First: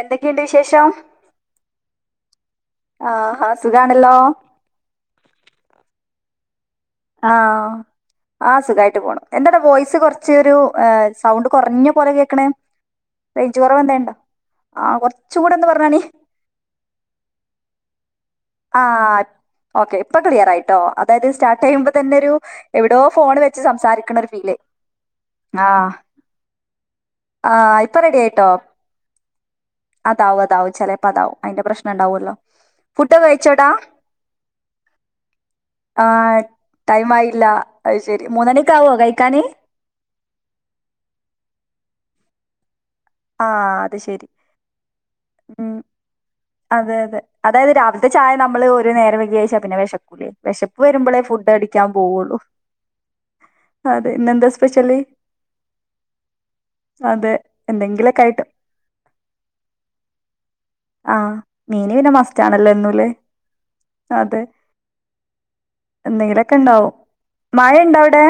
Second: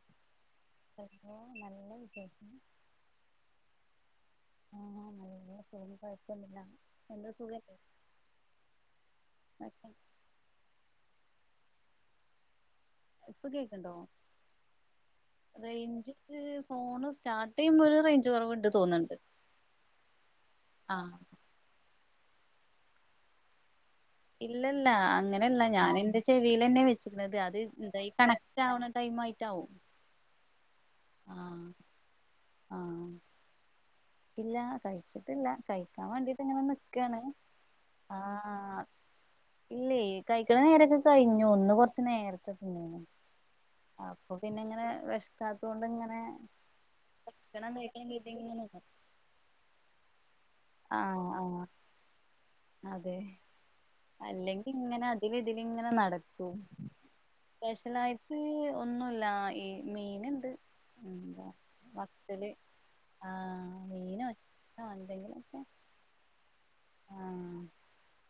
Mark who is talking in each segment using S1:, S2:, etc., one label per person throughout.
S1: എന്തൊക്കെണ്ട് വിശേഷം
S2: വിശേഷോ നല്ല വിശേഷം
S1: ആഹാ സുഖാണല്ലോ
S2: ആഹ് നല്ല സുഖം കൊയ്പ്പൊന്ന്ല്ല
S1: ആഹ് ആ സുഖായ്ട്ട് പോണു എന്താടാ
S2: ഓക്കെ.
S1: വോയിസ് കൊറ് ച്ചെരു ഏ സൗണ്ട് കൊറ്ഞ്ഞ പോലെ കേക്ക്ണേ
S2: ഇപ്പൊ
S1: റെയ്ഞ്ച്
S2: കേക്ക്ണ്ടോ
S1: കൊറവെന്തേണ്ടോ ആഹ് കൊറ്ച്ചകൂടൊന്ന് പറ്ഞ്ഞാണി
S2: ഈ ഫോണ് സ്റ്റാർട്ടെയ്യുമ്പൊര് റെഞ്ച്
S1: ആഹ് ഓക്കെ ഇപ്പം ക്ലിയറായിട്ടോ
S2: ആഹ്
S1: അതായത് സ്റ്റാർട്ടെയ്യുമ്പോ തന്നൊരു എവിടോ ഫോൺ വെ ച്ച് സംസാരിക്ക്ണൊര്
S2: ഇല്ലല്ലാ അങ്ങനെല്ല ഞാനെന്റെ ചെവീലെന്നെ വെച്ച്ക്ക്ണത്
S1: ആ
S2: അത് ഇന്തായി കണ റ്റവണ ടൈമായ്ട്ടാവും
S1: അതാവു അതാവും ചേലപ്പതാവും അയ്ന്റെ പ്രെശ്നെണ്ടാവൊല്ലോ
S2: ആഹ്
S1: പുഡൊക്കെ കഴ്ച്ചോടാ
S2: ഇല്ലാ കഴ്ച്ച്ട്ടില്ല
S1: ആ
S2: കഴ്ക്കാൻ വാണ്ടീട്ട്ങ്ങനെ
S1: ടൈം
S2: നിക്കാണ്
S1: ആയില്ല അത് ശരി
S2: ആഹ്
S1: മൂന്നണിക്കാവോ കഴിക്കാന്
S2: ഇല്ല്യേ കയ്ക്ക്ണെ നേരൊക്കെ കഴിഞ്ഞു ഇന്ന് കൊറ്ച്ച് നേരത്തെ പോന്ന്
S1: ആഹ്
S2: അപ്പൊ പിന്നെങ്ങനെ വെഷ്ക്കാത്തോണ്ട്ങ്ങനെ
S1: അതെ അതെ അതായത് രാവില്ത്തെ നമ്മൾ ചായ നമ്മള്
S2: നിക്കും
S1: ഒരു നേരംവൈകി കഴ്ച്ചാപിന്നെ വെഷക്കൂലേ വെഷ പ്പ് വെരുമ്പളേ
S2: ആഹ് ആഹ്
S1: ഫുഡടിക്കാൻ പോവൊള്ളു
S2: അതെ
S1: സ്പെഷ്യല്?
S2: അല്ലെങ്കിങ്ങനെ അതിലിതിലിങ്ങനെ നടക്കും
S1: അതെ. എന്തെങ്കിലൊക്കെ
S2: സ്പെഷ്യലായ്ട്ട്
S1: ആയിട്ട്.
S2: ഒന്നുല്ലാ ഈ മീൻണ്ട്
S1: ആ
S2: എന്താ
S1: മീന് പിന്നെ
S2: ബത്തൽ
S1: മസ്റ്റാണല്ലോ എന്നുല്ലേ?
S2: ആഹ് മീനോ [unintelligible] എന്തെങ്കിലൊക്കെ
S1: എന്തെങ്കിലൊക്കെണ്ടാവും
S2: ആഹ്
S1: മഴെണ്ടവ്ടെ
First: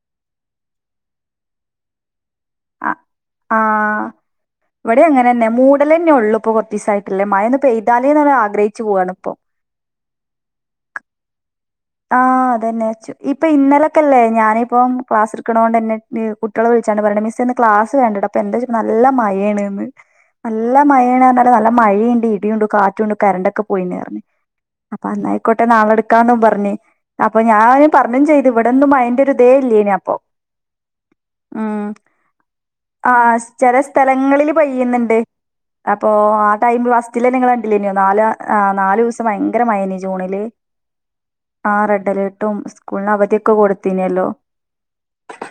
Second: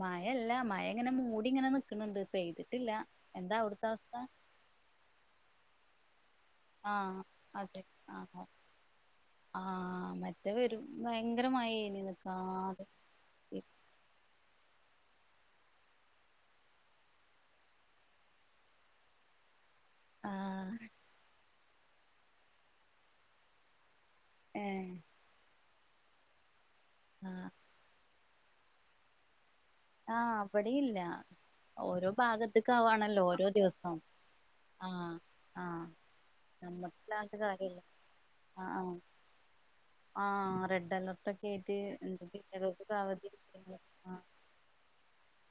S2: മയല്ല മഴങ്ങനെ മൂടിങ്ങനെ ന്ക്ക്ണ് ണ്ട് പെയ്ത്ട്ട്ല്ല എന്താ അവ്ട്ത്തവസ്ഥാ
S1: ഇവട്യങ്ങനെഞ്ഞെ മൂടലെന്നൊള്ളുപ്പം
S2: ആഹ്
S1: കൊറ്ച്ചീസായ്ട്ട്ള്ളെ മഴൊന്ന്
S2: അതെ
S1: പെയ്താലേന്ന്
S2: ആഹ്
S1: ആഗ്രഹിച്ച് പോവാണ്പ്പം
S2: ആഹ് മറ്റേ വെരും ഭയ്ങ്കര മഴേന്
S1: ആഹ് അതെന്നേച്ചു ഇപ്പം ഇന്നലെക്കല്ലേ ഞാനിപ്പം ക്ലാസ്ട്ക്ക്ണോണ്ടെന്നെ കുട്ട്യാൾ വിള്ച്ചാണ്ട് പറീണ്ട് മിസ്സേന്ന് ക്ലാസ് വേണ്ടടാ [unintelligible] നല്ല മഴേണ്ന്ന്
S2: ആഹ്
S1: നല്ല മഴേണർഞ്ഞാൽ നല്ല മഴീണ്ട് ഇടിയുണ്ട് കാറ്റുണ്ട് കരണ്ടൊക്കെ പോയിണറ്ഞ്ഞ്
S2: ഏഹ്
S1: അപ്പന്നായ്ക്കോട്ടെ നാളെടുക്കാന്നും പറ്ഞ്ഞ് അപ്പൊ
S2: ആഹ്
S1: ഞാന് പറ്ഞ്ഞും ചെയ്ത് ഇവെടെന്നും മഴൻ്റൊര്തേ ഇല്ലേന്
S2: ആഹ് ആവടീല്ലാ
S1: ഉം ആഹ് ചെല
S2: ദിവസം
S1: സ്ഥലങ്ങളിൽ
S2: ആഹ്
S1: പെയ്യ്ന്ന്ണ്ട്
S2: ആഹ്
S1: അപ്പൊ ആ ടൈം
S2: പറഞ്ഞിട്ട്
S1: ഫസ്സ്ലെന്നെ ങ്ങൾ
S2: കാര്യല്ല
S1: കണ്ടില്ലേന്യോ നാല് ആ
S2: ആഹ് ആഹ്
S1: നാല് ദെവ്സം ഭയ്ങ്കര മഴേനി ജൂണില്
S2: ആഹ് റെഡലർട്ടെക്ക
S1: ആഹ് റെഡ് അലേർട്ടും സ്കൂളിന് അവധിയൊക്കെ
S2: ആഹ്
S1: കൊടുത്തീനെല്ലോ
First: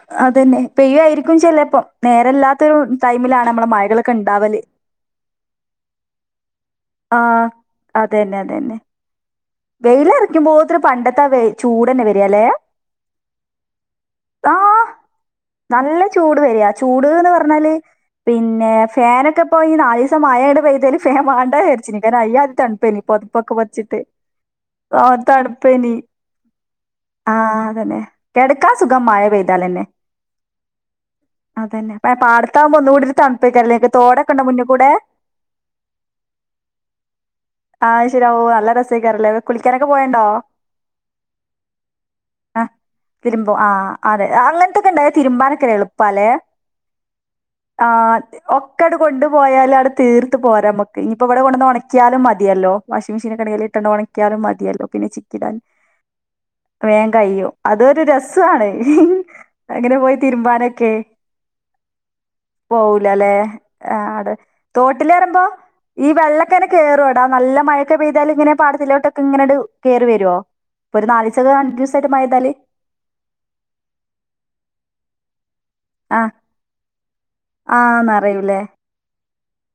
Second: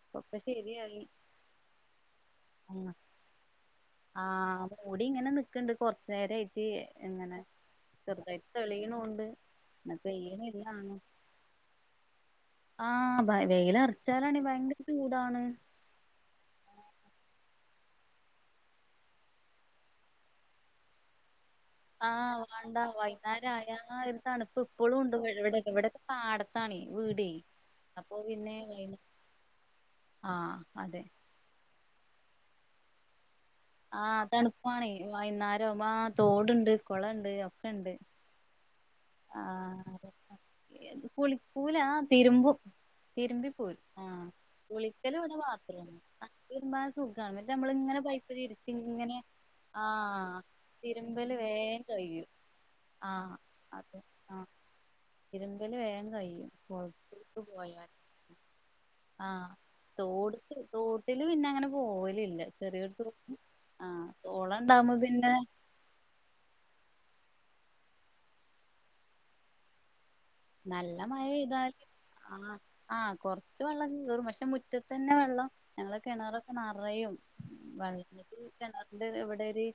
S2: ഇപ്പൊക്കെ
S1: അതന്നെ
S2: ശരിയായി
S1: പെയ്യുമായിരിക്കും ചില ഇപ്പം നേരല്ലാത്തൊരു ടൈമിലാണ് നമ്മളെ മഴകളൊക്കെ ഇണ്ടാവല്
S2: ഓടി ഇങ്ങനെ നിക്കണ്ട് കൊറച്ച് നേരം ആയിട്ട് ഇങ്ങനെ
S1: ആഹ്.
S2: ചെറുതായിട്ട് തെളിയണും ഉണ്ട്
S1: വെയില് എറക്കുമ്പോ ഇത്ര പണ്ടത്തെ വേ ആ ചൂടന്നെ വരികല്ലേ
S2: ആഹ് ഭ വെയിലറ ച്ചാലാണെ ഭയങ്കര
S1: ദാഹ്
S2: ചൂടാണ്
S1: നല്ല ചൂട് വരിക ചൂട്ന്ന് പറഞ്ഞാല് പിന്നെ ഫാനൊക്കെ ഇപ്പം ഈ നാല് സം മഴയാണ്ട് പെയ്താല് ഫാൻ വേണ്ട
S2: ആഹ് വാണ്ടാ വൈകുന്നേരം ആയാ തണുപ്പ് ഇപ്പളും
S1: ഓഹ്
S2: ഉണ്ടിവിടെ
S1: തണുപ്പേനി.
S2: എവിടൊക്കെ പാടത്താണെ വീട്
S1: ആഹ് അതന്നെ.
S2: അപ്പൊ പിന്നെ
S1: കെടക്കാൻ
S2: വൈ
S1: സുഖം മഴ പെയ്താലന്നെ.
S2: ആഹ് അതെ
S1: അതന്നെ പാടത്താവുമ്പം ഒന്നുകൂടി [unintelligible]
S2: ആഹ് തണുപ്പാണെ
S1: മുന്ന്കൂടെ?
S2: വൈകുന്നേരം ആവുമ്പം ആഹ് തോടുണ്ട് കുളണ്ട് ഒക്കെയുണ്ട്
S1: [unintelligible] കുളിക്കാനൊക്കെ
S2: ആഹ്
S1: പോവേണ്ടോ?
S2: അതന്നെ കുളിക്കൂലാ തിരുമ്പും തിരുമ്പി
S1: തിരുമ്പും
S2: പോരും
S1: ആഹ് അതെ അങ്ങനത്തൊക്കെ ഉണ്ടായാ
S2: കുളിക്കല് ഇവിടെ
S1: തിരുമ്പാനൊക്കെ
S2: ബാത്റൂമിൽ
S1: എളുപ്പാല്ലേ
S2: തിരുമ്പാൻ സുഖാണ് എന്നിട്ട് നമ്മള് ഇങ്ങനെ
S1: ആഹ്
S2: പൈപ്പില് ഇരുത്തി
S1: ഒക്കെ അട്
S2: ഇങ്ങനെ
S1: കൊണ്ടു പോയാലും അടെ തീർത്ത്
S2: ആഹ്
S1: പോരാം നമുക്ക് ഇനിപ്പോ
S2: തിരുമ്പല്
S1: ഇവിടെ കൊണ്ടുവന്ന്
S2: വേഗം
S1: ഉണക്കിയാലും
S2: കഴിയും
S1: മതിയല്ലോ വാഷിംഗ്
S2: ആഹ്
S1: മെഷീനെക്കെ എടേല് പെട്ടെന്ന്
S2: അതെ
S1: ഉണക്കിയാലും
S2: ആഹ്
S1: മതിയല്ലോ പിന്നെ ചിക്കിടാൻ
S2: തിരുമ്പല് വേഗം കഴിയും
S1: വേഗം
S2: കുളത്തിലേക്ക്
S1: കഴിയും
S2: പോയാല്
S1: അതൊരു രസ് വാണ്
S2: ആഹ്
S1: അങ്ങനെ പോയി
S2: തോട്ക്ക്
S1: തിരുമ്പാനൊക്കെ
S2: തോട്ടില് പിന്നെ അങ്ങനെ പോവലില്ല ചെറിയൊരു
S1: പോവൂല്ല അല്ലേ
S2: തോട്
S1: ആഹ് അടെ
S2: കൊളം ഉണ്ടാവുമ്പോ പിന്നെ
S1: തോട്ടിലേറുമ്പോ ഈ വെള്ളൊക്കെ ഇങ്ങനെ കേറുമോടാ നല്ല ഈ വെള്ളക്കോ എങ്ങനെ കേറും എടാ നല്ല മഴയൊക്കെ പെയ്താലും ഇങ്ങനെ പാടത്തിലോട്ടൊക്കെ ഇങ്ങനട് കേറി വരുവോ ഇപ്പം ഒരു [unintelligible] രണ്ടു ദിവസമായിട്ട് മഴ പെയ്താല്
S2: ആഹ് കൊറച്ച് വെള്ളം കേറും പക്ഷെ മുറ്റത്ത് തന്നെ വെള്ളം ഞങ്ങള്
S1: ആ
S2: കിണറൊക്കെ നിറയും
S1: ആ നിറയൂലേ
S2: [unintelligible] എന്ത് ഇവിടെ ഒര്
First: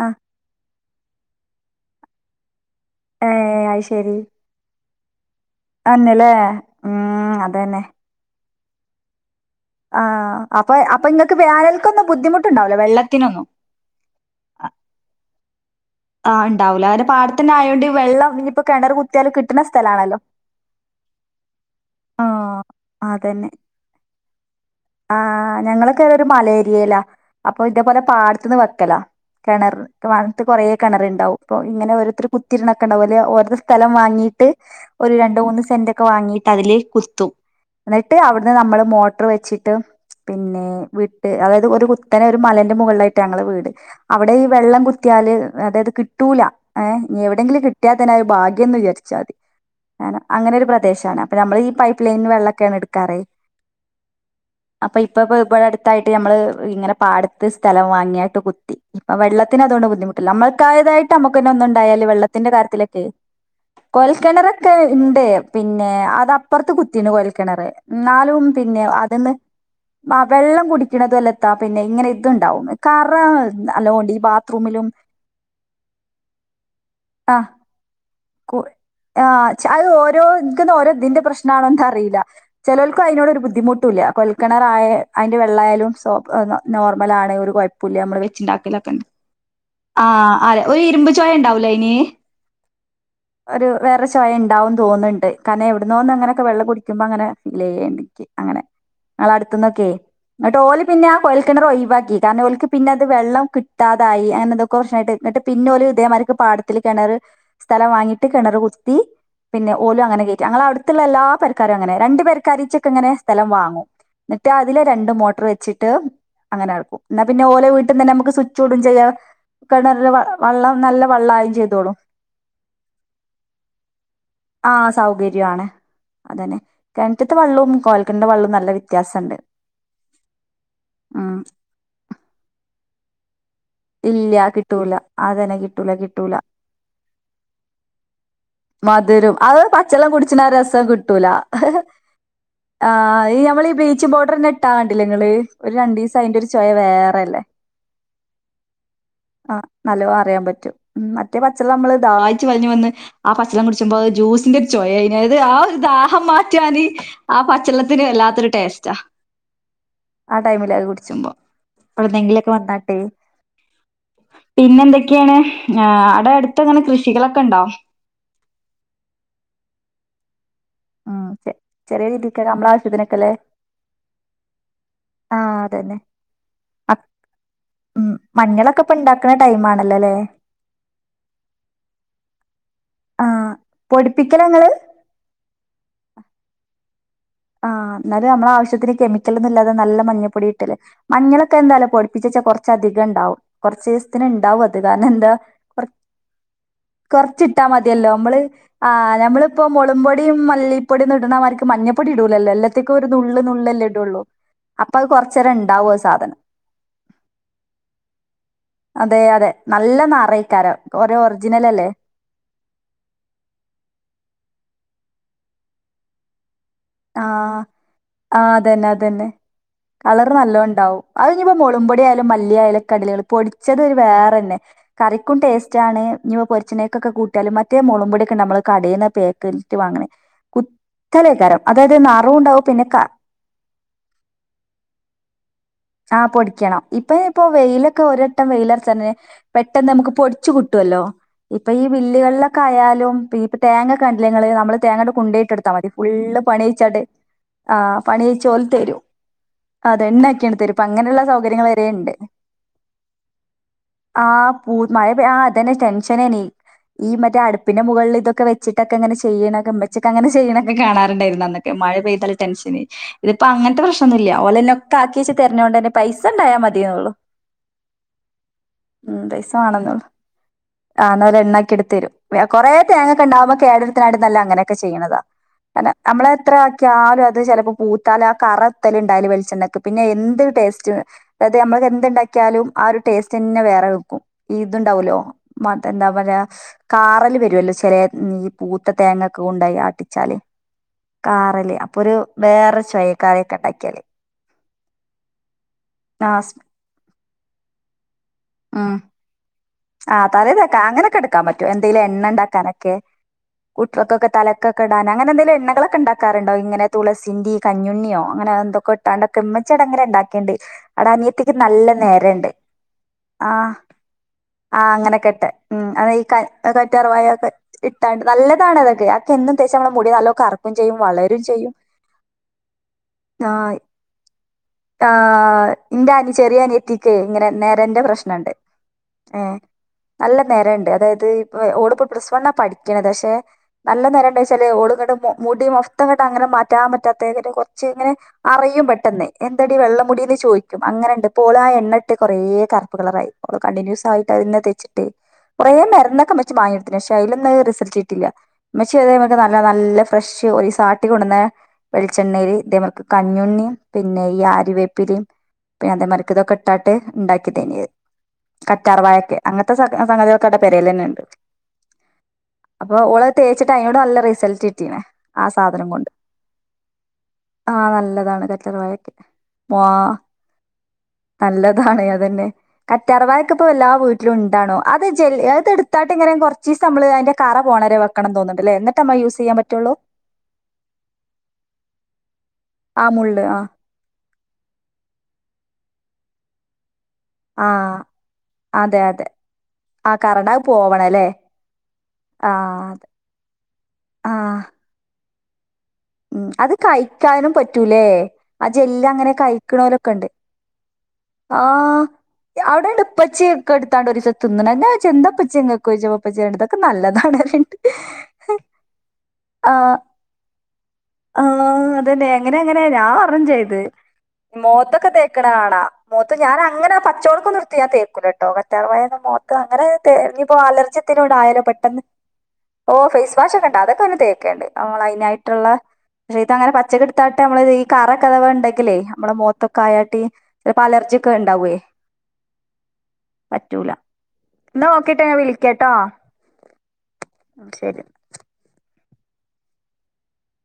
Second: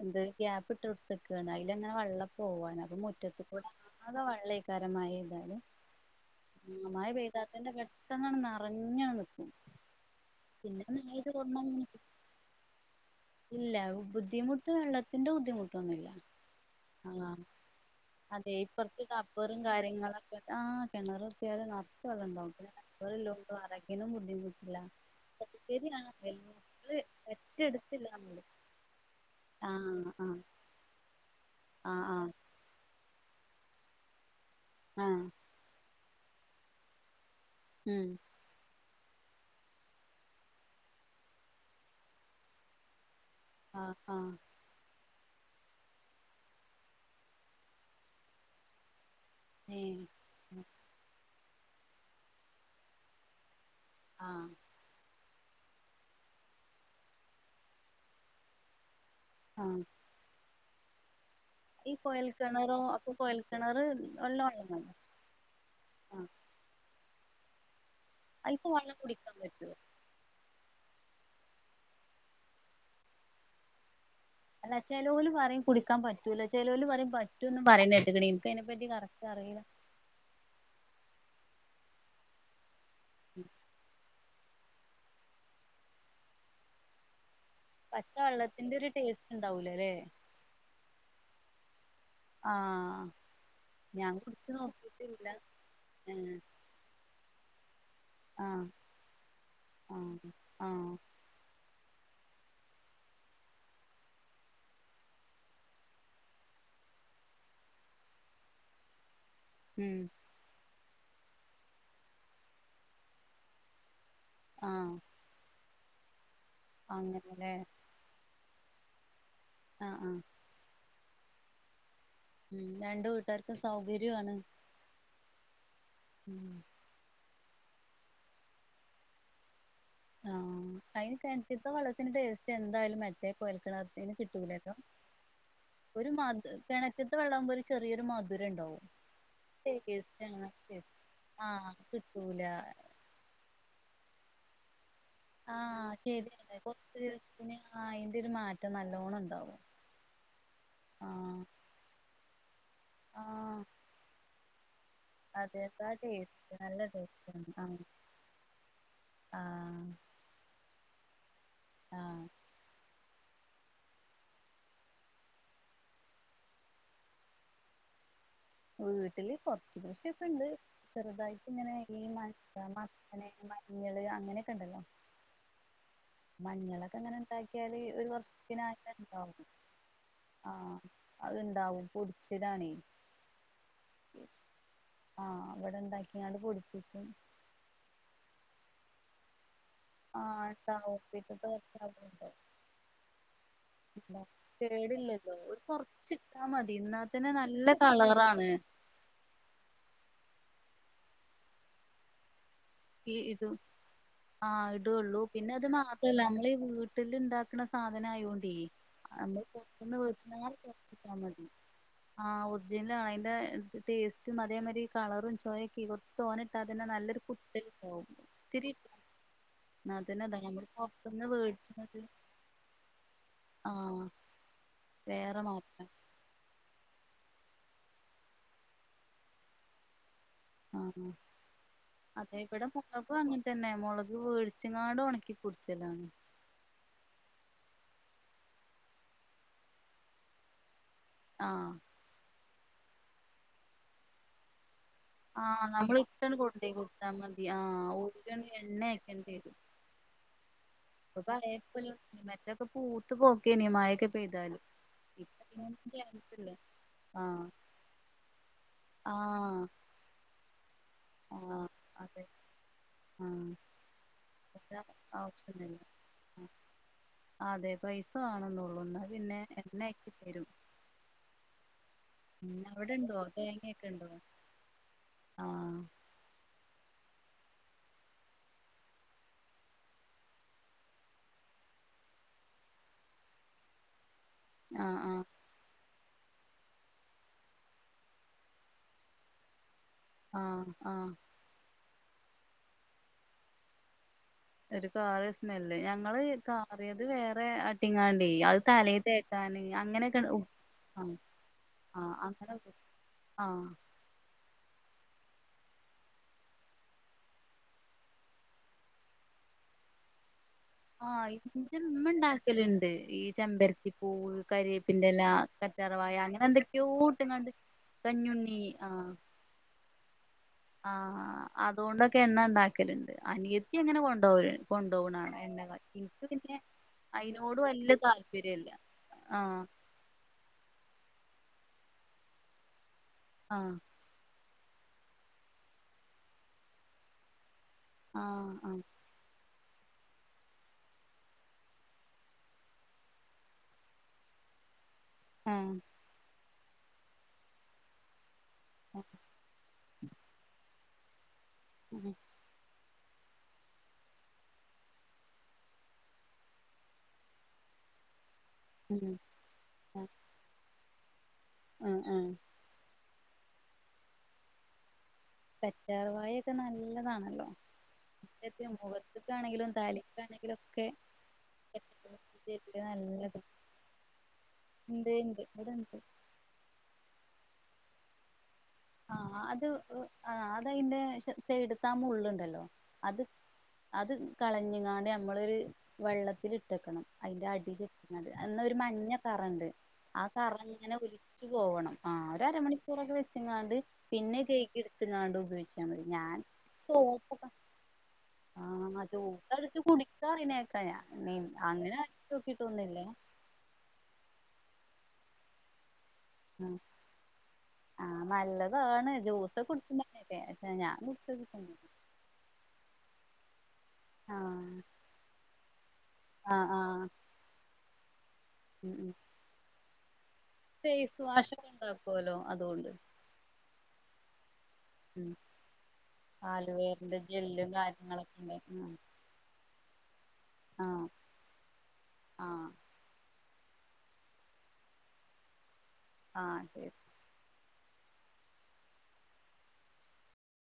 S1: ആ
S2: എന്ത് ഗ്യാപ്പ് ഇട്ട് കൊടുത്തക്കാണ് അതിലങ്ങനെ വെള്ളം പോവാന് അപ്പം
S1: ഏ
S2: മുറ്റത്ത് കൂടെ
S1: അത് ശരി
S2: [unintelligible] വെള്ളായിക്കാരം മഴെയ്താല്
S1: അന്നല്ലേ
S2: മഴ
S1: ഉം
S2: പെയ്താ തന്നെ
S1: അതന്നെ
S2: പെട്ടെന്നാണ് നിറഞ്ഞാണ് നി
S1: [inaudible] ആഹ് അപ്പൊ അപ്പൊ ഇങ്ങക്ക്
S2: ചോർന്നാ അങ്ങനെ
S1: വേനൽക്കൊന്നും ബുദ്ധിമുട്ടുണ്ടാവില്ല വെള്ളത്തിനൊന്നും
S2: ഇല്ല [unintelligible] വെള്ളത്തിന്റെ ബുദ്ധിമുട്ടൊന്നൂല്ല
S1: ആഹ് ഉണ്ടാവൂല അങ്ങനെ
S2: ആഹ്
S1: പാടത്തന്നെ ആയോണ്ട് ഈ വെള്ളം
S2: അതെ
S1: ഇനിയിപ്പോ കിണർ
S2: ഇപ്പറത്തെ
S1: കുത്തിയാല്
S2: കപ്പറും
S1: കിട്ടണ സ്ഥലാണല്ലോ
S2: കാര്യങ്ങളൊക്കെയിട്ട് ആഹ് കിണറ് കുത്തിയാല് നെറച്ച് വെള്ളണ്ടാവും
S1: ആഹ്
S2: പിന്നെ
S1: അതന്നെ
S2: [unintelligible] അറക്കിനും ബുദ്ധിമുട്ടില്ല
S1: ആഹ് ഞങ്ങളൊക്കെ
S2: ശരിയാണ്
S1: ഇവ്ടെ ഒരു
S2: വെല്ലുവിളി
S1: മലേരിയലാ അപ്പൊ ഇതേപോലെ
S2: ഏറ്റെടുത്തില്ല നമ്മള്
S1: പാടത്തൂന്ന് വെക്കലാ കിണറ്
S2: ആഹ് ആഹ്
S1: വാന്നട്ട് കുറേ കെണറ് ണ്ടാകും അപ്പോ ഇങ്ങനെ ഓരോരുത്തര്
S2: ആഹ്
S1: കുത്തിരിരണക്കണ്ടാവും അല്ലേ ഓരത് സ്ഥലം വാങ്ങി ട്ട്
S2: ആഹ്
S1: ഒര്
S2: ആഹ്
S1: രണ്ട് മൂന്ന് സെന്റ് ഒക്കെ വാങ്ങീട്ട് അതില് കുത്തും
S2: ഉം
S1: എന്നിട്ട് അവി ടെ നമ്മള് മോട്ടറ് വെച്ചിട്ട് പിന്നെ വിട്ട് അതായത് ഒരു കുത്തനെ ഒരു മലേന്റെ മുകളിലായിട്ടാ ഞങ്ങളെ വീ ട്
S2: ആഹ് ആഹ്
S1: അവിടെ ഈ വെള്ളം കുത്തിയാല് അതായത് കിട്ടൂല ഏഹ് ഇനി എവിടെയെങ്കിലും കിട്ടിയാൽത്തന്നെ അത് ഭാഗ്യം എന്ന് വിചാരിച്ചാ മതി
S2: ഏഹ്
S1: ങ്ങനെ അങ്ങനെ ഒരു പ്രദേശാണ് അപ്പൊ നമ്മൾ ഈ പൈപ്പ് ലൈൻ വെള്ളൊക്കെയാണ് എടുക്കാറ്
S2: ആഹ്
S1: അപ്പൊ ഇപ്പം ഇപ്പ ഇവിടെ അടുത്തായിട്ട് ന്തമ്മള് ഇങ്ങനെ പാടത്ത് സ്ഥലം വാങ്ങിയായിട്ട് കുത്തി ഇപ്പം വെള്ളത്തിന് അതുകൊണ്ട് ബുദ്ധിമുട്ടില്ല നമ്മൾക്കായത ട്ട് നമുക്കന്നെ
S2: ഈ
S1: ഒന്നൊണ്ടായാല്
S2: കൊയൽ
S1: വെള്ളത്തിന്റെ
S2: കിണറോ
S1: കാര്യത്തിലൊക്കെ
S2: അപ്പൊ കൊയൽ കിണറ് വെള്ളം
S1: കൊഴൽക്കിണറൊക്കെ
S2: ഉള്ളതാണോ
S1: ഇണ്ട് പിന്നെ
S2: ആഹ്
S1: അതപ് പ്പുറത്ത് കുത്തീന് കൊഴൽക്കിണറ് എന്നാലും
S2: അയിത്തെ
S1: പിന്നെ
S2: വെള്ളം
S1: അതന്ന്
S2: കുടിക്കാൻ പറ്റോ
S1: ആഹ് വെള്ളം കുടിക്കണതുവല്ലത്താ പിന്നെ ഇങ്ങനെ ഇതുണ്ടാവും കറ നല്ലോണ്ട് ഈ ബാത്
S2: അല്ല ചെലോല് പറയും കുടിക്കാൻ പറ്റൂല ചെലോല് പറയും
S1: ആ
S2: പറ്റൂന്നും പറയണേണ്ട്
S1: കു ആഹ് അത് ഓരോ ന്ന ഓരോ ഇതിന്റെ പ്രശ്നാണോന്ന് അറിയില്ല ചെലോൽക്കും അതിനോട് ഒരു ബുദ്ധിമുട്ടൂല്ല കുഴൽ കിണറായ അതിൻ്റെ വെള്ളമായാലും സോപ്പ് നോർമലാണ് ഒരു കൊഴപ് പ്പൂല്യ നമ്മള്
S2: പച്ചവെള്ളത്തിന്റെ ഒരു
S1: വെച്ചിണ്ടാക്കലൊക്കെ
S2: ടേസ്റ്റ് ഉണ്ടാവൂലല്ലേ
S1: ആഹ് അതെ ഒരു ഇരുമ്പ് ചൊയ ഒണ്ടാവൂലേ അയിന്
S2: ആഹ്
S1: ഒരു വേറെ
S2: ഞാൻ
S1: ചൊയ
S2: കുടിച്ച്
S1: ഉണ്ടാവുംന്ന് തോന്നുണ്ട്
S2: നോക്കിട്ടില്ല
S1: കാരണം
S2: ഏഹ്
S1: എവിടന്നോന്നൊങ്ങനൊക്കെ വെള്ളം കുടിക്കുമ്പോ അങ്ങനെ ഫീൽ ചെയ്യേണ്ട് ക്ക് അങ്ങനെ
S2: ആഹ്
S1: ങ്ങളടുത്തു നിന്നൊക്കെ
S2: ആഹ്
S1: ഇന്നട്ട് ഓല്
S2: ആഹ്
S1: പിന്നെയാ കൊയ ൽക്കിണറ് ഒഴിവാക്കി കാരണം ഓല്ക്ക് പിന്നത് വെള്ളം കിട്ടാതായി അങ്ങനെതൊക്കോ പ്രശ്നായിട്ട് എന്നിട്ട് പിന്നെ ഓല് ഇതേമാര്ക്ക് പാട ത്തില് കെണറ് സ്ഥലം വാങ്ങിട്ട് കെണറു കുത്തി പിന്നെ
S2: ഉം
S1: ഓലും അങ്ങനെ കെ റ്റ്. ഞങ്ങള അടുത്തുള്ള എല്ലാ പെരക്കാരും അങ്ങനെയാ രണ്ട് പെരക്കാരിച്ചൊക്കങ്ങനെ സ്ഥലം വാങ്ങും എന്നിട്ട് അതില്
S2: ആഹ്
S1: രണ്ട് മോട്ടർ വെച്ചിട്ട് അങ്ങനെടുക്കും എന്നാ പിന്നെ
S2: അങ്ങനെല്ലേ
S1: ഓലെ വീട് ട്ടും തന്നെ നമുക്ക് സ്വിച്ച് ഇടും ചെയ്യാം
S2: ആഹ്
S1: കിണറിൽ
S2: ആഹ്
S1: വള്ളം നല്ല വള്ളായും ചെയ്തോളും
S2: ഉം രണ്ട് കൂട്ടർക്കും സൗകര്യാണ്
S1: ആഹ് സൗകര്യാണ്
S2: ഉം
S1: അതന്നെ കിണറ്റത്തെ വെള്ളവും കൊയൽക്കിണറ്ന്റെ വെള്ളവും നല്ല വ്യത്യാസംണ്ട്
S2: ആഹ് അതിന് കെണറ്റിത്തെ വെള്ളത്തിന്റെ ടേസ്റ്റ് എന്തായാലും മറ്റേ കൊയൽക്കിണർത്തേന്
S1: ഇല്ല
S2: കിട്ടൂലല്ലോ
S1: കിട്ടൂല അതന്നെ കിട്ടൂല
S2: ഒരു
S1: കിട്ടൂല
S2: മധു കിണറ്റ്ത്തെ വെള്ളാകുമ്പോ ഒരു ചെറിയൊരു മധു
S1: മധുരം അത് പച്വെള്ളം കുടിച്ചാന് ആ രസം കിട്ടൂല
S2: ആഹ് കിട്ടൂല
S1: ആഹ് ഈ നമ്മളീ ബീച്ചിംഗ് പൗഡറിനെ ട്ടാണ്ടീലെങ്ങള് ഒരു
S2: ആഹ്
S1: രണ്ടീസം അയിന്റെ ഒരു
S2: ശരിയാണ്
S1: ചൊയ
S2: കൊറച്ച്
S1: വേറെല്ലേ
S2: ദിവസത്തിന് അയിന്റെ ഒരു മാറ്റം നല്ലോണം
S1: ആ
S2: ഇണ്ടാവും
S1: നല്ലോ അറിയാൻ പറ്റും മറ്റേ
S2: ആഹ്
S1: [unintelligible] നമ്മള് ദായിച്ചു വലിഞ്ഞ് വന്ന് ആ
S2: ആഹ്
S1: പച്ചള്ളം കുടിച്ച്മ്പോ ജ്യൂസിന്റെ ഒരു ചൊയേയി അതായത് ആ ഒരു
S2: അതെന്താ
S1: ദാഹം
S2: ടേസ്റ്റ് നല്ല
S1: മാറ്റുവാന് ആ
S2: ടേസ്റ്റാണ്
S1: പച്ചള്ളത്തിന് വല്ലാത്തൊരു ടേസ്റ്റാ.
S2: ആഹ്
S1: ആ ടൈമില് അത് കുടിച്ചുമ്പോ
S2: ആഹ് ആഹ്
S1: എവിടെന്നെങ്കിലൊക്കെ വന്നട്ടെ. പിന്നെന്തൊക്കാണ് ആടെ അടുത്ത് അങ്ങനെ കൃഷികളൊക്കെണ്ടോ?
S2: വീട്ടില് കൊറച്ച് കൃഷിയൊക്കെണ്ട്.
S1: ഉം ചെ
S2: ചെറുതായിട്ടിങ്ങനെ ഈ
S1: ചെറിയ
S2: മ
S1: രീതിക്ക് നമ്മളെ
S2: മത്തന്
S1: ആവശ്യത്തിനൊക്കെല്ലേ
S2: മഞ്ഞള് അങ്ങനെയൊക്കെണ്ടല്ലോ
S1: ആഹ് അതെയതെ
S2: മഞ്ഞളൊക്കങ്ങനെ ഇണ്ടാക്കിയാല് ഒരു
S1: മഞ്ഞളൊക്കെ
S2: വർഷത്തിനായിട്ട്
S1: ഇപ്പ
S2: [unintelligible]
S1: ഇണ്ടാക്കണ
S2: ണ്ടാവും.
S1: ടൈം ആണല്ലോ അല്ലേ
S2: ആഹ് അത്ണ്ടാവും പൊടിച്ചിതാണെ
S1: ആഹ് പൊടിപ്പിക്കല ങ്ങള്?
S2: ആഹ് അവിടെണ്ടാക്കിയാണ്ട് പൊടിപ്പിക്കും.
S1: ആഹ് എന്നാല് നമ്മളെ ആവശ്യത്തിന് കെമിക്കൽ ഒന്നുല്ലാതെ നല്ല
S2: ആഹ്
S1: മഞ്ഞപ്പൊടി വിറ്റല്.
S2: ഉണ്ടാവും പിറ്റത്തെ
S1: മഞ്ഞളൊക്കെ
S2: വർഷം
S1: എന്താലും
S2: അവിടെ ഉണ്ടാവും
S1: പൊടിപ്പിച്ചച്ചാ കൊറച്ചധികം ഉണ്ടാവും. കൊറച്ചീസ ത്തിന് ഉണ്ടാവും അത്. കാരണം എന്താ
S2: കേടില്ലല്ലോ ഒരു
S1: കൊ
S2: കൊറച്ചിട്ടാ മതി എന്നാ തന്നെ
S1: കൊറച്ചിട്ടാ
S2: നല്ല
S1: മതിയല്ലോ നമ്മള്
S2: കളറാണ്
S1: ആഹ് നമ്മളിപ്പോ മൊളംപൊടിയും മല്ലിപ്പൊടിം ഇടണ മാതിരിക്ക് മഞ്ഞപ്പൊടി ഇടൂലല്ലോ. എല്ലാത്തി
S2: ഈ ഇടും ആഹ്
S1: അപ്പൊ അത്
S2: ഇടുള്ളൂ പിന്നെ
S1: കൊറച്ചേരം
S2: അത്
S1: ഇണ്ടാവും ആ
S2: മാത്രല്ല
S1: സാധനം
S2: നമ്മള് വീ ട്ടില് ഇണ്ടാക്കണ സായ്നായോണ്ടേ
S1: അതെ
S2: നമ്മള്
S1: അതെ
S2: പൊറത്തന്ന്
S1: നല്ല
S2: വേടിച്ചെങ്കിൽ
S1: നാറയ്ക്കാരം
S2: കൊറച്ചിട്ടാ
S1: ഓരോ
S2: മതി.
S1: ഒറിജിനൽ അല്ലേ
S2: ആഹ് ഒറിജിനലാ അയിന്റെ ടേസ്റ്റും അതേ മാതിരി കളറും ചൊയേക്കെ കൊറച്ച് തോനേ അതന്നെ നല്ലൊരു കു
S1: ആഹ് ആഹ് അതന്നെ അതന്നെ
S2: അതന്നെ
S1: കളറ്
S2: അതാണ് നമ്മള്
S1: നല്ലോണ്ടാവും
S2: പുറത്തുന്ന്
S1: അതിനിപ്പോ
S2: മേടിച്ചത്
S1: മോളകുംപൊടി ആായാലും മല്ലിയായാലും കടലുകൾ പൊടിച്ചത്
S2: ആഹ്
S1: വേറന്നെ കറിക്കും
S2: വേറെ മാറ്റാണ്
S1: ടേസ്റ്റാണ് [unintelligible] പൊരിച്ചണക്കെ കൂട്ടിയാലും മറ്റേ മൊളക്പൊടിയൊക്കെ നമ്മള് കടേന്ന് പാക്കറ്റ് വാങ്ങണെ
S2: ആഹ്
S1: കുത്തലെ കാരം
S2: അതെ ഇവിടെ മുളക് അങ്ങനെ തന്നെ മുളക് വേടിച്ചങ്ങാട് ഒണക്കിപ്പൊടിച്ചലാണ്
S1: ആ പൊടിക്കണം ഇപ്പ ഇപ്പോ വെയിലൊക്കെ ഒരിട്ടം വെയിലടിച്ചാന്നെ പെട്ടെന്ന് നമുക്ക് പൊടിച്ചു കിട്ടുവല്ലോ. ഇപ്പ
S2: ആഹ്
S1: ഈ വില്ലുകളിലൊക്കെ ആയാലും ഇപ്പ തേങ്ങക്കണ്ടില്ലെങ്ങള് നമ്മള് തേങ്ങ
S2: ആഹ്
S1: കൊണ്ടയിട്ട്ടുത്താൽ മതി
S2: നമ്മള് ഇട്ടാണ്
S1: ഫുള്ളും
S2: കൊണ്ടോയി കൊടുത്താ മതി
S1: [unintelligible] ആഹ്
S2: ഓൽക്കാണ്
S1: പണിയായ്‌ച്ചോല്
S2: എണ്ണ
S1: തരും. അതന്നെയ്ക്കിങ്‌ തരും.
S2: ഇപ്പ
S1: അങ്ങനെയുള്ള
S2: പഴയ
S1: സൗകര്യങ്ങൾ വരെ
S2: പോല
S1: ഇണ്ട്
S2: മറ്റൊക്കെ പൂത്ത് പോക്കന്നെ മായൊക്കെ പെയ്താല്.
S1: മയ പെയ്
S2: ഇപ്പ
S1: ആഹ് അതന്നെ
S2: അതിനൊന്നും
S1: ടെൻഷനെനീ
S2: ചാൻസില്ല
S1: ഈ മറ്റേ
S2: ആഹ്
S1: അടുപ്പിന്റെ മുകളിലിതൊക്കെ വെച്ചിട്ടക്കെങ്ങനെ
S2: ആഹ്
S1: ചെയ്യണകുമ്മിച്ചി ഉച്ചക്ക് അങ്ങനെ ചെയ്യുന്നൊക്കെ കാണാറുണ്ടായിരുന്നു
S2: ആഹ്
S1: അന്നൊക്കെ മഴ
S2: അതെ
S1: പെയ്താല് ടെൻഷന്
S2: ആഹ്
S1: ഇപ്പങ്ങനത്തെ പ്രശ്നൊന്നുല്ല്യ. പോലെ ന്നെ
S2: അല്ല
S1: ഒക്കെ ആക്കി വെച്ച്
S2: ആവശ്യൊന്നുല്ല
S1: തെരണോണ്ടന്നെ പൈസ ഇണ്ടായാ മതിയേ ഒള്ളു
S2: അതെ പൈസ വാണെന്നൊള്ളൂ ന്നാ പിന്നെ എണ്ണ ആക്കി തരും.
S1: ആന്നവര് എണ്ണാക്കിട്ട്തെരും.
S2: ഉം
S1: കൊറേ
S2: അവിടെണ്ടോ
S1: തേങ്ങക്കെണ്ടാവുമ്പോ
S2: തേങ്ങയൊക്കെ ഉണ്ടോ
S1: കേടടുത്തിനാട്ടും നല്ല അങ്ങനെക്കെ ചെയ്യണതാ.
S2: ആഹ്
S1: അന നമ്മളെത്ര ആക്കിയാലും അത് ചെലപ്പോ പൂത്താല് ആ കറതന്നെ ഉണ്ടായല് വെളിച്ചെണ്ണക്ക് പിന്നെ എന്ത് ടേസ്റ്റ് അതെ നമ്മള് ഇനി എന്ത്ണ്ടാക്കിയാലും ആ ഒരു ടേസ്റ്റന്നെ വേറെ നിക്കും
S2: ആഹ്
S1: ഇതുണ്ടാവൂലോ?
S2: ആഹ്
S1: മറ്റ എന്താ പറയാ കാറല് വരുവല്ലോ ചെലേ ഉം ഈ പൂത്ത തേങ്ങൊക്കെ കൊണ്ടായി ആട്ടി
S2: ആഹ് ആഹ്
S1: കാറല് അപ്പൊരു വേറെ ചൊയെ കറിയൊക്കെണ്ടാക്കിയാല്.
S2: ഒരു കാറിയ സ്മെല്ല്. ഞങ്ങള്
S1: ആഹ്
S2: കാറിയത് വേറെ ആട്ടിങ്ങാണ്ടെയ് അത്
S1: ഉം
S2: തലേ തേ ക്കാന് അങ്ങ
S1: ആഹ് തലേതേക്കാ അങ്ങനെക്കെ എടുക്കാൻ പറ്റും എന്തെലും
S2: ആഹ്
S1: എണ്ണ
S2: അങ്ങനെ
S1: ഉണ്ടാക്കാനൊക്കെ
S2: ആഹ്
S1: ഇക്കൊക്കെ തലക്കെക്കടാൻ അങ്ങനെന്തലും എണകളൊക്കെണ്ടാറുണ്ടോ ഇങ്ങനെ തുളസിന്റേം കഞ്ഞുണിയോ അങ്ങനെ ന്തൊക്കെ താണ്ടൊക്കെ മ്മച്ചിടങ്ങനെ ഇണ്ടാക്കിയണ്ട്
S2: ആഹ് ഇന്റെമ്മ ഇണ്ടാക്കല്ണ്ട് ഈ
S1: ആ
S2: ചെമ്പരത്തി പൂവ്
S1: ആ
S2: കരിവേപ്പിന്റെ എല
S1: അങ്ങനൊക്കെ ഇട്ട് ഉം
S2: കറ്റാർ
S1: അത്
S2: വായ
S1: ഈ ക
S2: അങ്ങനെ
S1: കറ്റാർവാഴ
S2: എന്തൊക്കെയോട്ട്ങ്ങാണ്ട്
S1: ഒക്കെ ഇട്ടാണ്ട്
S2: കഞ്ഞുണ്ണി
S1: നല്ലതാണ് അതൊക്കെ
S2: ആഹ്
S1: അതൊക്കെ എന്നും തേച്ചാ മ്മള മുടിയാലോ കറ
S2: ആഹ് അതുകൊണ്ടൊക്കെ എണ്ണ ഉണ്ടാക്കല്ണ്ട്
S1: ആ
S2: അനിയത്തി അങ്ങനെ കൊണ്ടോ
S1: ആ
S2: കൊണ്ടോവണാണ എണ്ണ കാ
S1: ഇന്റെ
S2: ഇൻക്ക്
S1: അനി
S2: പിന്നെ
S1: ചെറിയ അനിയത്തിക്ക് ഇങ്ങനെ
S2: അയിനോട് വല്ല്യ
S1: നേരന്റെ പ്രശ്നണ്ട്
S2: താല്പര്യല്ല
S1: ഏഹ്
S2: ആഹ്
S1: നല്ല നെരണ്ട് അതായത് ഇപ്പൊ ഓള്പ്പ പ്ലസ് വണ്ണ പഠിക്കണത് ക്ഷെ ഏഹ്
S2: ആഹ്
S1: നല്ല നെരണ്ട്ച്ചാല് ഓള്ങ്ങട്ട് മുടി മൊത്തങ്ങട്ട് അങ്ങനെ മാറ്റാൻ പറ്റാത്ത കൊ ച്ച് ഇങ്ങനെ
S2: ആഹ് ആഹ്
S1: അറിയും പെട്ടെന്ന് എന്തടി വെള്ളമുടിന്ന് ചോയിക്കും അങ്ങനെണ്ട് പ്പോള് ആഹ് എണ്ണട്ട് കുറെ കറപ്പ് കളറായിപ്പോ കണ്ടിന്യൂസ് ആയിട്ട് ആ അതിന്നെ തേച്ച്ട്ടെയ് കൊറെേ
S2: ആഹ്
S1: മരുന്നൊക്കെ മെച്ച് മായത്തി പക്ഷേ അതിലൊന്നും റിസൾട്ട് കിട്ടില്ല മ്മച്ചി ഇതേ കണക്കു നല്ല നല്ല ഫ്രഷ് ഒരു സാട്ടി കൊടുന്ന
S2: ആഹ്
S1: വെളിച്ചെണ്ണല് ഇതേമുക്ക് കഞ്ഞുണ്ണിയും പിന്നെ ഈ ആരിവേപ്പിലിം പിന്നെ അതേ മരിക്ക് ഇതൊക്കെ ഇട്ടാട്ടെ ഇണ്ടാക്കിതെനിയെ
S2: ഉം
S1: കറ്റാർവായൊക്കെ അങ്ങനത്തെ സ സംഗതികൾക്കടെ പെരേല്ന്നെണ്ട്
S2: ആഹ് ആഹ്
S1: അപ്പൊ ഓള്ത് തേച്ചിട്ട് അയിനോട് നല്ല റിസൾട്ട് കിട്ടീന്
S2: കാറ്റർവായെക്കെ നല്ലതാണല്ലോ
S1: ആ നല്ലതാണ് കറ്റാർവാഴൊക്കെ
S2: മുഖത്തക്കാണെങ്കിലും
S1: വാ
S2: താലക്കാണെങ്കിലും ക്കെ
S1: നല്ലതാണ് അതന്നെ കറ്റാറവാ ക്ക് പ്പൊ എല്ലാ വീട്ടിലുംണ്ടാണോ അത്
S2: ഇണ്ട്
S1: ജല്
S2: ഇണ്ട്
S1: അത്
S2: ഇവിടെണ്ട്
S1: എടുത്താട്ട് ഇങ്ങനെ കൊറ ച്ചീസമ്മള് അയിന്റെ കറ പോണരെ വെക്കണം തോന്ന്ണ്ട്ല്ലേ എന്നിട്ട്മ്മ യൂസ്യ്യാൻ പറ്റൊള്ളൂ
S2: ആഹ് അത് അയിന്റെ സ സൈഡ്ത്തെ ആഹ് മുള്ള് ഉണ്ടല്ലോ
S1: ആ മുള്ള് ആഹ്
S2: അത് കളഞ്ഞങ്ങാണ്ട് നമ്മളൊരു വെള്ളത്തില്ട്ടക്കണം അയിന്റെ
S1: ആ
S2: അടി ചെത്ത്ന്നത് അത് നൊരു
S1: അതെ അതെ
S2: മഞ്ഞക്കറണ്ട്
S1: ആ
S2: ആഹ്
S1: കറണ്ട് അത്
S2: കറങ്ങനെ
S1: പോവണം അല്ലേ
S2: ഒലിച്ചു പോവണം ആ ഒരുരമണിക്കൂറൊക്കെ വെച്ച് ങ്ങാണ്ട് പിന്നെ
S1: ആ
S2: കെയ്കി എടുത്ത്ങ്ങാണ്ട് ഉപയോഗിച്ചാ മതി ഞാൻ
S1: ഉം അത്
S2: സോപ്പൊക്ക
S1: കഴിക്കാനും പറ്റൂലേ ആ
S2: ആഹ്
S1: ജെല്ല്
S2: അത്
S1: അങ്ങനെ
S2: ചൂസടിച്ച്
S1: കഴിക്കണോലൊക്കെ ഉണ്ട്
S2: കുടിക്കാ അറീനേക്ക തെ
S1: ആ
S2: അങ്ങനെ നോക്കിട്ടൊന്നുല്ലേ
S1: ക്കടുത്താണ്ട് ഒര് ചെത്ത് ഇങ്ങനെ ഞാച്ച് എന്താക്കച്ചെ ഇങ്ങ കൊയ്ചുമ്പ അപ്പച്ചിടെട്
S2: ഉം
S1: ഇതൊക്കെ നല്ലതാണ്റീണ്ട്
S2: ആ
S1: ആഹ്
S2: ഏഹ് സെ ഞാൻ കു
S1: അള്ളാ അതന്നെ അങ്ങനെ അങ്ങനെ ഞാൻ അറിം ചെയ്ത്
S2: ആ
S1: മോത്തൊക്കെ തേക്കണ കാണാ മോത്ത്
S2: ആ ആ
S1: ഞാനങ്ങനെ പച്ചടക്കൊന്നട്ത്ത് ഞാൻ തേക്കൂലട്ടോ കറ്റാർ
S2: ഉം
S1: വായ
S2: ഉം
S1: മോത്ത് അങ്ങനെ തെഞ്ഞിപ്പോ
S2: ഫേസ്
S1: അലർജ്യത്തിനോടായാലോ
S2: വാഷൊക്കെ
S1: പെട്ടെന്ന്
S2: ഉണ്ടാക്കുവല്ലോ അതുകൊണ്ട്
S1: ഓ ഫേസ് വാഷോക്കെട്ടെ അതൊക്കെ തന്നെ തേക്കണ്ട് നമ്മൾ
S2: ഉം
S1: അതിനായിട്ടുള്ള ഇത് അങ്ങനെ
S2: ആലുവേറിന്റെ
S1: പച്ചക്കടുത്തട്ട്
S2: ജെല്ലും
S1: നമ്മള് ഈ
S2: കാര്യങ്ങളൊക്കെ
S1: കറൊക്കെ
S2: ഉണ്ടായിരുന്നു
S1: ഉണ്ടെങ്കിലേ നമ്മള മോത്തൊക്കെ ആയാട്ട ചിലപ്പോ അലർജി ക്കെ ഉണ്ടാവേ
S2: ആഹ്
S1: പറ്റൂല്ല എന്നാ ഓക്കേട്ടോ ഞാ വിളിക്കട്ടോ
S2: ആഹ് ശരി
S1: അ ശരി